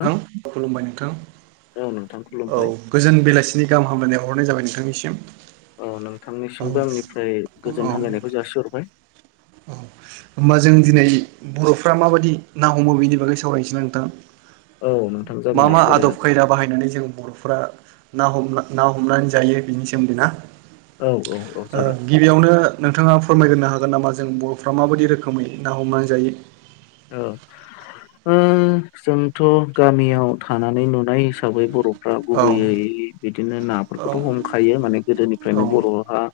औ थां खुलुमबाय नोंथां नोंथां औ खुलुमबाय गोजोन बेलासिनि गाम गाहाम हामलाय बावहरनाय जाबाय नोंथांनिसिम औ औ नोंथांनिसिमबो आंनिफ्राय गोजोन औ हामलायनायखौ जासिहरबाय [inaudible] होमबा जों दिनै बरफ्रा माबायदि ना हमो बेनि बागै सावरायनोसै ना नोंथां औ नोंथां मा जागोन दे मा आदब सावरायजागोन खायदा बाहायनानै जों बर'फ्रा ना हमना ना हमनानै जायो बिनि सोमोन्दै ना औ औ औ ओ जागोन गिबियावनो नोंथाङा फोरमायग्रोनो हागोन नामा जों बर'फ्रा माबायदि रोखोमै ना हमनानै जायो ओ ओम जोंथ' गामियाव थानानै नुनाय हिसाबै बर' फ्रा औ गुबैयै बिदिनो औ नाफोरखौथ' हमखायो माने औ गोदोनिफ्रायनो बर'हा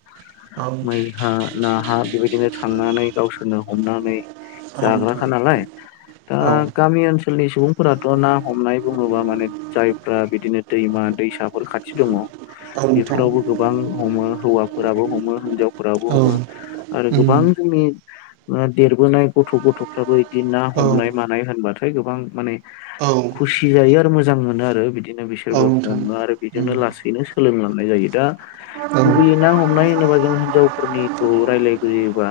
औ मैहा नाहा बेबायदिनो थांनानै गावसोरनो हमनानै [unintelligible] [unintelligible] दा औ गामि ओनसोलनि सुबुंफोराथ' ना हमनाय बुंङोब्ला माने जायफ्रा बिदिनो दैमा दैसाफोर खाथि दङ औ नोंथां बेफोरावबो गोबां हमो हौवाफोराबो हमो हिनजाव फोराबो औ हमो आरो उम गोबां जोंनि देरबोनाय गथ' गथ'फ्राबो बिदि ना हमनाय औ मानाय होनबाथाय गोबां माने औ खुसि जायो आरो मोजां मोनो आरो बिदिनो औ बिसोरबो नोंथां हमो आरो उम बेजोंनो लासैनो सोलोंलांनाय जायो। दा औ गुबैयै ना हमनाय होनोबा जों हिनजावफोरनिखौ रायलायग्रोयोबा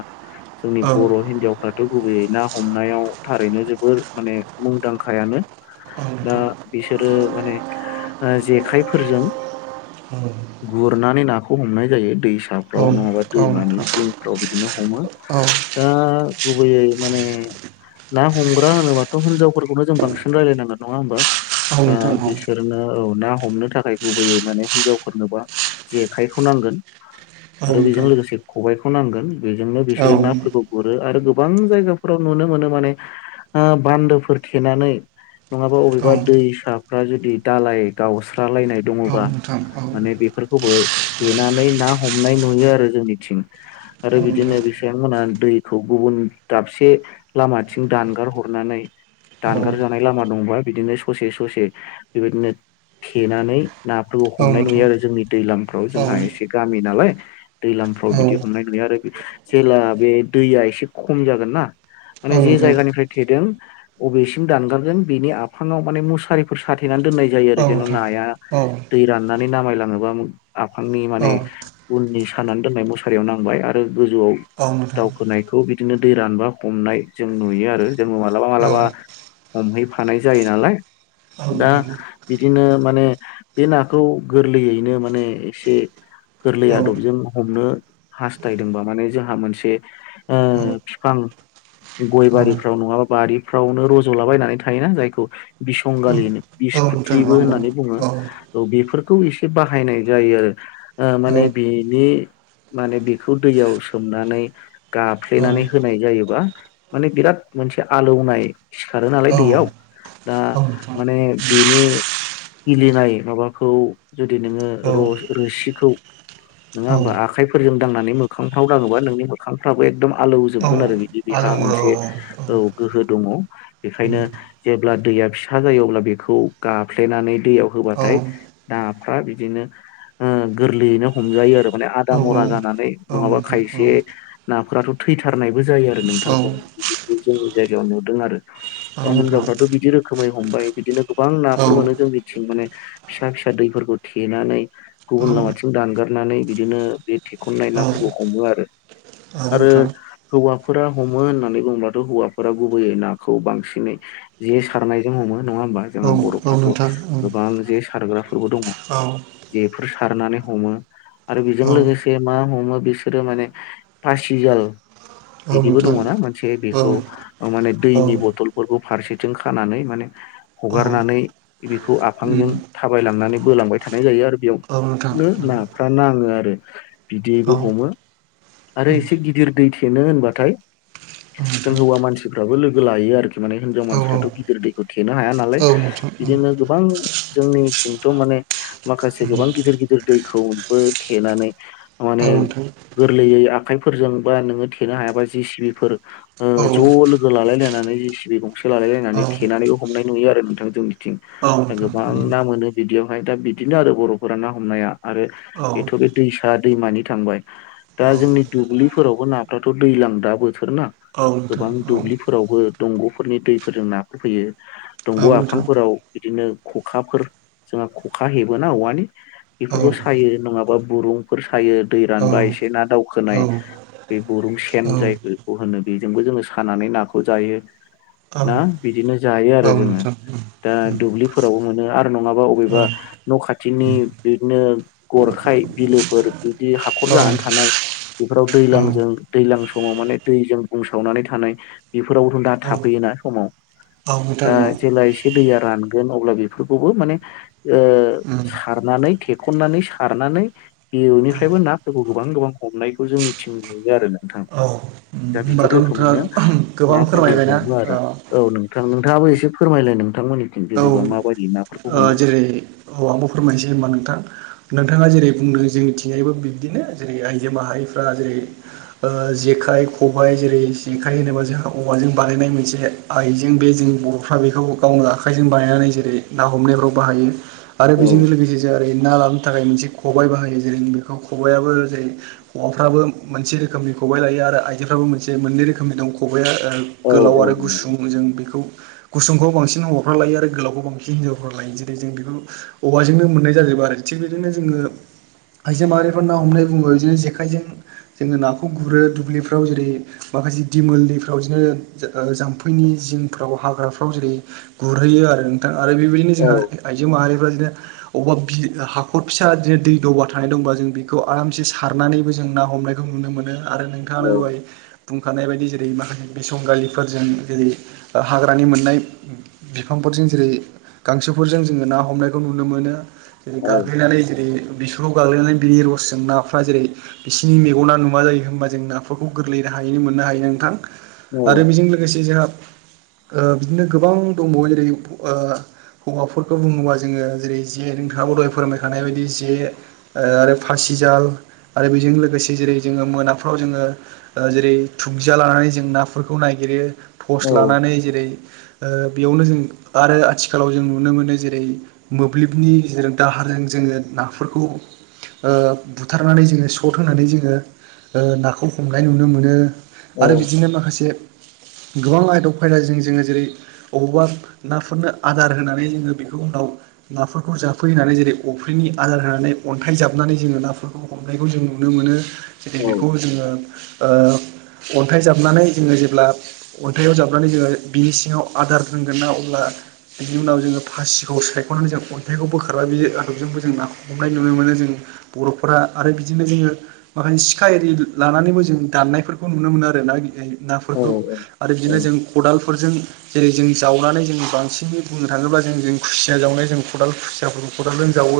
जोंनि औ बर' हिनजावफ्राथ' गुबैयै ना हमनायाव थारैनो जोबोर माने मुंदांखायानो दा नोंथां बिसोरो माने ओ जेखाइफोरजों औ गुरनानै नाखौ हमनाय जायो दैस औ साफ्राव नङाबा औ दैमानि नोंथां जिंफ्राव बिदिनो हमो औ । दा गुबैयै माने ना हमग्रा होनोबाथ' हिनजावफोरखौनो जों बांसिन रायलायनांगोन नङा होमबा औ दा नोंथां औ बिसोरनो औ ना हमनो थाखाय गुबैयै माने हिनजावफोरनोबा जेखाइखौ नांगोन औ आरो बेजों नोंथां लोगोसे खबाइखौ नांगोन बेजोंनो औ बिसोरो नाफोरखौ गुरो आरो गोबां जायगाफोराव नुनो मोनो माने ओ बान्दोफोर थेनानै नङाबा औ अबेबा दैसाफ्रा जुदि दालाय गावस्रालायनाय दङोबा नोंथां औ माने बेफोरखौबो थेनानै ना हमनाय नुयो आरो जोंनिथिं औ नोंथां औ आरो नोंथां बिदिनो बेसोमोनहा दैखौ गुबुन दाबसे लामाथिं दानगार हरनानै औ दानगार जानाय लामा दंबा बिदिनो ससे ससे बेबायदिनो थेनानै नाफोरखौ औ नोंथां औ नोंथां औ नोंथां औ हमनाय नोंथां नुयो आरो औ जोंनि दैलाम फ्राव औ जोंहा एसे गामि नालाय दैलामफ्राव औ नोंथां औ औ बिदि हमनाय ना आरो जेला बे दैया एसे खम जागोन ना माने जे नोंथां जायगानिफ्राय थेदों अबेसिम दानगारगोन बिनि आफाङाव माने मुसारिफोर साथेनानै दोननाय जायो आरो जेन' नाया दै राननानै नामायलाङोबा आफांनि माने उननि सानानै दोननाय मुसारियाव नांबाय आरो गोजौआव दावखोनायखौ बिदिनो दै रानबा हमनाय जों नुयो आरो जोङो मालाबा मालाबा हमहैफानाय जायो नालाय दा बिदिनो माने बे नाखौ गोरलैयैनो माने एसे गोरलै आदबजों हमनो हास्थायदोंबा माने जोंहा मोनसे ओ फिफां गय बारिफ्राव नङाबा बारिफ्रावनो रज'लाबायनानै थायोना जायखौ बिसंगालि होनो बिसखुथिबो होननानै बुङो । औ बेफोरखौ एसे बाहायनाय जायो आरो ओ माने बिनि माने बेखौ दैयाव सोमनानै गाफ्लेनानै होनाय जायो बा माने बिराद मोनसे आलौनाय सिखारो नालाय दैयाव दा माने बिनि गिलिनाय माबाखौ जुदि नोङो रस रोसिखौ नोङा औ होमबा औ आखाइफोरजों दांनानै मोखांफ्राव दाङोबा नोंनि मोखांफ्राबो एकदम औ आलौजोबगोन आरो बिदि बेहा आलौवो औ मोनसे औ गोहो दङ बेखायनो जेब्ला दैया फिसा जायो अब्ला बेखौ खौ गाफ्लेनानै दैयाव होबाथाय नाफ्रा बिदिनो गोरलैयैनो हमजायो आरो माने औ आदा मरा जानानै औ नंङाबा नोंथां औ खायसे नाफोराथ' थैथारनायबो जायो आरो नों औ थां बि जोंनि जायगायाव नुदों आरो दा नोंथां हिनजावफ्राथ' बिदि रोखोमै हमबाय बिदिनो गोबां गोबां औ नाफोर मोनो जों बिथिं माने फिसा फिसा दैफोरखौ थेनानै औ नोंथां औ गुबुन लामाथिं दानगारनानै बिदिनो बे थेखनाय नाफोरखौ हमो आरो आरो नोंथां हौवाफोरा हमो होननानै बुंङोंब्लाथ' हौवाफोरा गुबैयै नाखौ बांसिनै जे सारनायजों हमो नंङा होमबा औ औ जोंहा बर'फ्राथ' नोंथां गोबां जे सारग्राफोरबो दंङो जे बेफोर सारनानै हमो। आरो बेजों लोगोसे मा हमो बिसोरो माने फासिजाल बिदिबो दङना मोनसे बेखौ ओ माने औ औ दैनि बथलफोरखौ फारसेथिं खानानै माने औ हगारनानै बेखौ उम आफांजों थाबाय लांनानै बोलांबाय था थानाय जायो आरो औ बेयावनो नोंथां नाफ्रा नाङो आरो बिदिबो हमो। औ आरो उम एसे गिदिर दै थेनो होनबाथाय औ जों नोंथां हौवा मानसिफ्राबो लोगो लायो आरोखि माने हिनजाव औ मानसिफ्राथ' गिदिर दैखौ थेनो हाया नालाय औ नोंथां औ उम बिदिनो गोबां जोंनिथिंथ' माने माखासे गोबां गिदिर गिदिर दैखौबो थेनानै औ माने नोंथां गोरलैयो नों आखाइफोरजों बा नोङो थेनो हायाबा जि सि बिफोर ओ औ ज' लोगो लालाय लायनानै जि सि बि गंसे लालायलायनानै औ थेनानैबो हमनाय नुयो आरो नोंथां जोंनिथिं औ दा नोंथां गोबां उम ना मोनो बिदियावहाय दा बिदिनो आरो बर'फोरा ना हमनाया आरो। औ बेथ' औ बे दैसा दैमानि थांबाय दा जोंनि औ दुब्लिफोरावबो नाफ्राथ' दैलां दा बोथोरना गोबां नोंथां औ दुब्लिफोरावबो दंग'फोरनि दैफोरजों नाखौ फैयो दंग' औ नोंथां आफफांफोराव बिदि बिदिनो खखाफोर जोंहा खखा हेबोना औवानि बेफोरखौ सायो नङाबा बुरुंफोर सायो दै रानबाय औ औ एसे ना औ दावखोनाय बे गुरुं सेन जाय बेखौ होनो बेजोंबो जोङो सानानै नाखौ जायो औ ना बिदिनो जायो आरो औ जोङो नोंथां दा औ दुब्लिफोरावबो मोनो आरो नङाबा औ औ अबेबा न' खाथिनि बिदिनो गरखाय बिल फोर बिदि हाखर जानानै औ थानाय बेफोराव औ दैलांजों दैलां समाव माने दैजों बुंसावनानै थानाय बेफोरावथ' दा थाफैयोना समाव। नोंथां दा औ जेला दैया रानगोन अब्ला बिफोरखौबो माने ओ सारनानैे थेखननानै सार नानै औ बेनिफ्रायबो नाफोरखौ गोबां गोबां हमनायखौ जोंनिथिं नुयो आरो नोंथां। औ दा बिदि होनबाथ' नोंथाङा रोखोमैनो गोबां नाफोरखौ फोरमायबायना हमो आरो औ नोंथां नोंथाङाबो एसे फोरमायलाय नों औ ओ जेरै औ आंबो फोरमायनोसै होनबा नोंथां। नोंथाङा जेरै बुंदों जोंनिथिंजायबो बिबदिनो जेरै आइजो माहारिफ्रा जेरै जे जेखाइ खबाय जेरै जेखाइ होनोबा जोंहा औवाजों बानायनाय मोनसे आइजें बे जोंनि बर'फ्रा बेखौ गावनो आखाइजों बानायनानै जेरै ना हमनायफ्राव बाहायो आरो औ बेजों लोगोसे ना थानो थाखाय मोनसे खबाय बाहायो जेरै बेखौ खबाइआबो जेरै हौवाफ्राबो मोनसे रोखोमनि खबाइ लायो आरो आइजोफ्राबो मोननै रोखोमनि दं । खबाया औ गोलाव आरो गुसुं जों बेखौ गुसुंखौ बांसिन ह लायो आरो गोलावखौ बांसिन हिनजावफ्राव लायो जेरै जों बेखौ औवाजोंनो मोननाय जाजोबा आरो थिग बिदिनो जोङो। आइजो माहारिफोर ना हमनाय बुङोबो बिदिनो जेखाइजों जोङो नाखौ गुरो दुब्लिफ्राव जेरै माखासे दिमोललिफ्राव बिदिनो जाम्फैनि जिंफ्राव हाग्राफ्राव जेरै गुरहैयो आरो नोंथां आरो बेबायदिनो औ जोंहा आइजो माहारि बिदि अबेबा हाखर फिसा बिदिनो दै दबा थानाय दंबा जों बेखौ आरामसे सारनानैबो जों जों ना हमनायखौ नुनो मोनो आरो नोंथाङानो दहाय बुंखानाय बायदि जेरै माखासे बिसंगालिफोरजों जेरै हाग्रानि मोननाय बिफांफोरजों जेरै गांसोफोरजों जोङो ना हमनायखौ नुनो मोनो। जेरै औ गाग्लिनानै जेरै बिसोरखौ गाग्लिनानै बिनि रसजों नाफ्रा जेरै बिसोरनि मेगनफोरा नुवा जायो होमबा जों नाफोरखौ गोरलैयै हायो मोननो हायो नोंथां औ आरो बेजों लोगोसे जोंहा बिदिनो गोबां दंबावो जेरै ओ हौवाफोरखौ बुङोबा जोङो जेरै जे नोंथांआबो दहाय फोरमाय खानाय बायदि जे आरो फासि जाल आरो बेजों लोगोसे जेरै जोङो मोनाफ्राव जोङो जेरै थुुबजा लानानै जों नाफोरखौ नायगिरो औ टर्स लानानै जेरै ओ बेयावनो जों आरो आथिखालाव जों नुनो मोनो जेरै मोब्लिबनि गेजेरजों दाहारजों जोङो नाफोरखौ ओ बुथारनानै जोङो सट होनानै जोङो नाखौ हमनाय नुनो मोनो। आरो औ बिदिनो माखासे गोबां आयदायाव फायदाजों जोङो जेरै बबावबा नाफोरनो आदार होनानै जोङो बेखौ उनाव नाफोरखौ जाफैानै जेरै अफ्रिनि आदार होनानै अन्थाइ जाबनानै जोङो नाफोरखौ हमनायखौ जों नुनो मोनो। जाहाथे औ बेखौ जोङो ओ अन्थाइ जाबनानै जोङो जेब्ला अन्थाइाव जाबनानै जोङो बिनि सिङाव आदार दोंगोन ना अब्ला बिनि उनाव जोङो फासिखौ सायख'नानै जों अन्थाइखौ बोखारबा बे आदबजों खौ हमनाय नुनो मोन ज बर'फोरा आरो बिदिनो जोङो मसे सिखा ए लानानै जों दान्नायफोरखौ नुनो मोनो आरो ना औ नाफोरखौ आरो बिदिनो जों खदालफोरजों जेरै जों जावनानै जों बांसिनै बुंनो थाङोब्ला जों जों खुसिया जावनाय जों खदाल खुसियाफोरखौ खदाल जों जाव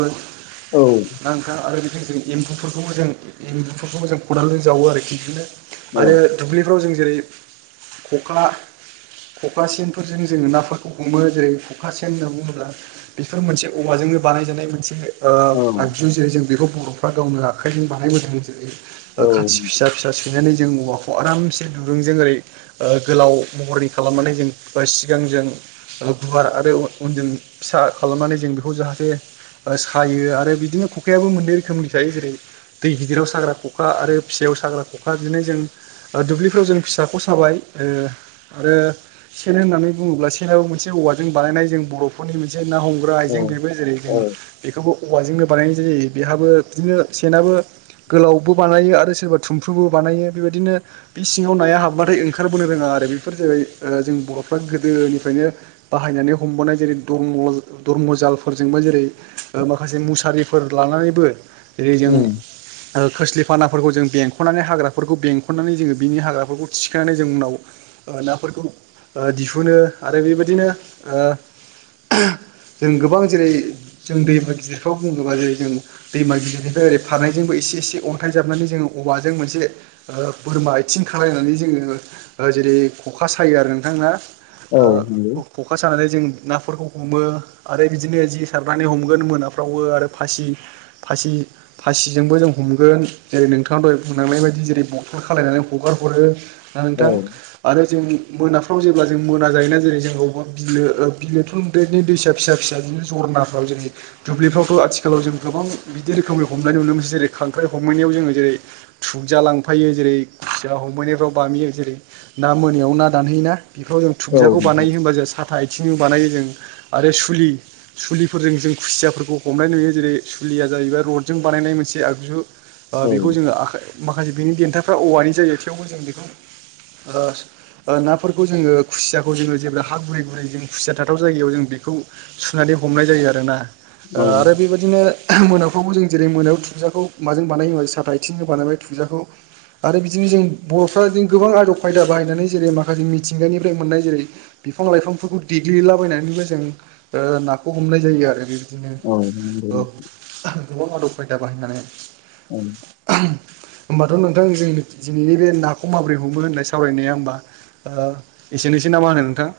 औ [unintelligible] आरो जोंनिथिं एमबुफोरखौबो जों एमबुफोरखौबो जों खदाल जों जावो आरोखि बिदिनो औ आरो दुब्लि आव जों जेरै खख्ला खखा सेनफोरजों जोङो नाफोरखौ हमो जेरै खखा सेन होनना बुङोब्ला बेफोर मोनसे औवाजोंनो बानाय ओ बानायजानाय मोनसे औ आगजु जेरै जों बेखौ बर'फ्रा गावनो आखाइजों बानायबोदों जेरै ओ खाथि फिसा फिसा सैनानै जों औवाखौ आरामसे दुुं ज ओरै गोलाव महरनि खालामनानै जों सिगां जों गुवार आरो उनजों फिसा खालामनानै जों बेखौ जाहाथे थे सायो आरो बिदिनो खखायाबो मोननै रोखोमनि थायो जेरै दै गिदिराव साग्रा ख'खा आरो फिसायाव [unintelligible] साग्रा ख'खा बिनाय जों दुब्लिफ्राव जों फिसाखौ साबाय आरो सेन होननानै बुङोब्ला सेनाव मोनसे औवाजों बानायनाय जों बर'फोरनि मोनसे ना हमग्रा आइजें औ बेबो जेरै जों औ बेखौबो औवाजोंनो बानायनाय ज जायो बेहाबो बिदिनो सेनाबो गोलावबो बानायो आरो सोरबा थुमफ्रुबो बानायो बेबायदिनो बे सिङाव नाया हाबबाथाय ंखारोनो रोङा आरो बे जै जों बर'फ्रा गोदोनिफ्रायनो बाहायनानै हमनाय जेरै [unintelligible] जालफोरजोंबो जेरै माखासे मुसारिफोर लानानैबो जेरै जों खोस्लिफानाफोरखौ जों बेंख'नानै हाग्राफोरखौ बेंख'नानै जोङो बिनि हाग्राफोरखौ थिखांनानै जों उनाव नाफोरखौ ओ दिहुनो आरो बेबायदिनो ओ जों गोबां जेरै जों दैमा गिदिरफ्राव बुङोबा जेरै जों दैमा गिदिरनिफ्राय ओरै फारनायजोंबो एसे एसे अन्थाइजाबनानै जोङो औवाजों मोनसे बोरमा आथिं खालामलनानै जोङो जेरै खखा सायो आरो नोंथां ना नंगौ खखा सानानै जों ना फोरफोरखौ हमो आरो बिदिनो जि सारनानै हमगोन मोनाफ्रावबो आरो फासि फासि फासिजोंबो जों हमगोन जेरै नोंथाङ दह बुंनांनाय बायदि जेरै बथल खालायनानै हगार हरो दा नोंथां औ ओमफ्राय जों मोनाफ्राव जेब्ला जों मोना जायोोना जेरै जों अबावबा बिलो बिलोथुरदेरनि दैसा फिसा फिसा बिदिनो जरनाफ्राव जेरै दुब्लिफ्रावथ' आथिालाव जों गोबां बिदि रोखोमनि हमनाय नुनो मोन जेरै खांख्राइ हम हमैनायाव जोङो जेरै थुबजा लांफायो जेरै खुसिया हमैनायफ्राव बामियो जेरै ना मोनायाव ना दानहयोना बेफोराव जों औ थुुबियाखौ नोंथां बानायो होनबा जों साथा आथिंजों बानायो जों आरो सुलिफोरजों जों खुसियाफोरखौ हमनाय नुयो जेरै सुलिया जाहैबाय रडजों बा बानायनाय मोनसे आगजु ओ औ बेखौ जोङो आखाइ माखासे बिनि देन्थाफ्रा औवानि जायो थेवबो जों बेखौ ओ नाफोरखौ जोङो खुसियाखौ जोङो जेब्ला हा गुरै गुरै जों खुसिया थाथाव जायगायाव जों बेखौ सुनानै हमनाय जायो आरोना ओ आरो औ बेबायदिनो मोनाफ्रावबो जों जेरै मोनायाव थुगजाखौ माजों बानाय होबाय साथा आथिंजों बानायबाय थुगजाखौ आरो बिदिनो जों बर'फ्रा बि गोबां आदब खायदा बाहायनानै जेरै माखासे मिथिंगानिफ्राय मोननाय जेरै बिफां लाइफांफोरखौ देग्लिलाबायनानैबो जों ओ नाखौ हमनाय जायो आरो बिदिनो औ नंगौ ओ गोबां आदब खायदा बाहायनानै। औ। होमबाथ' नोंथां जों दिनैनि बे नाखौ माबोरै हमो होननाय सान सावरायनाया होमबा एसेनोसै ना मा होनो नोंथां।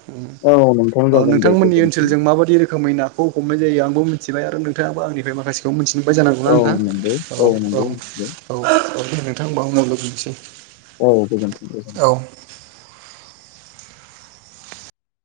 औ नोंथां औ जागोन दे नोंथांमोननि गोजोनथों ओनसोलजों माबायदि रोखोमै नाखौ हमनाय जायो आं मिथिबाय आरो नोंथाङाबो आंनिफ्राय माखासेखौ मिथि बाय जानांगौना औ नोंथां। नंगौ औ औ नंगौ मिथिबाय औ औ दे नोंथां होनबा उनाव [unintelligible] सै। औ गोजानथोंसै। औ।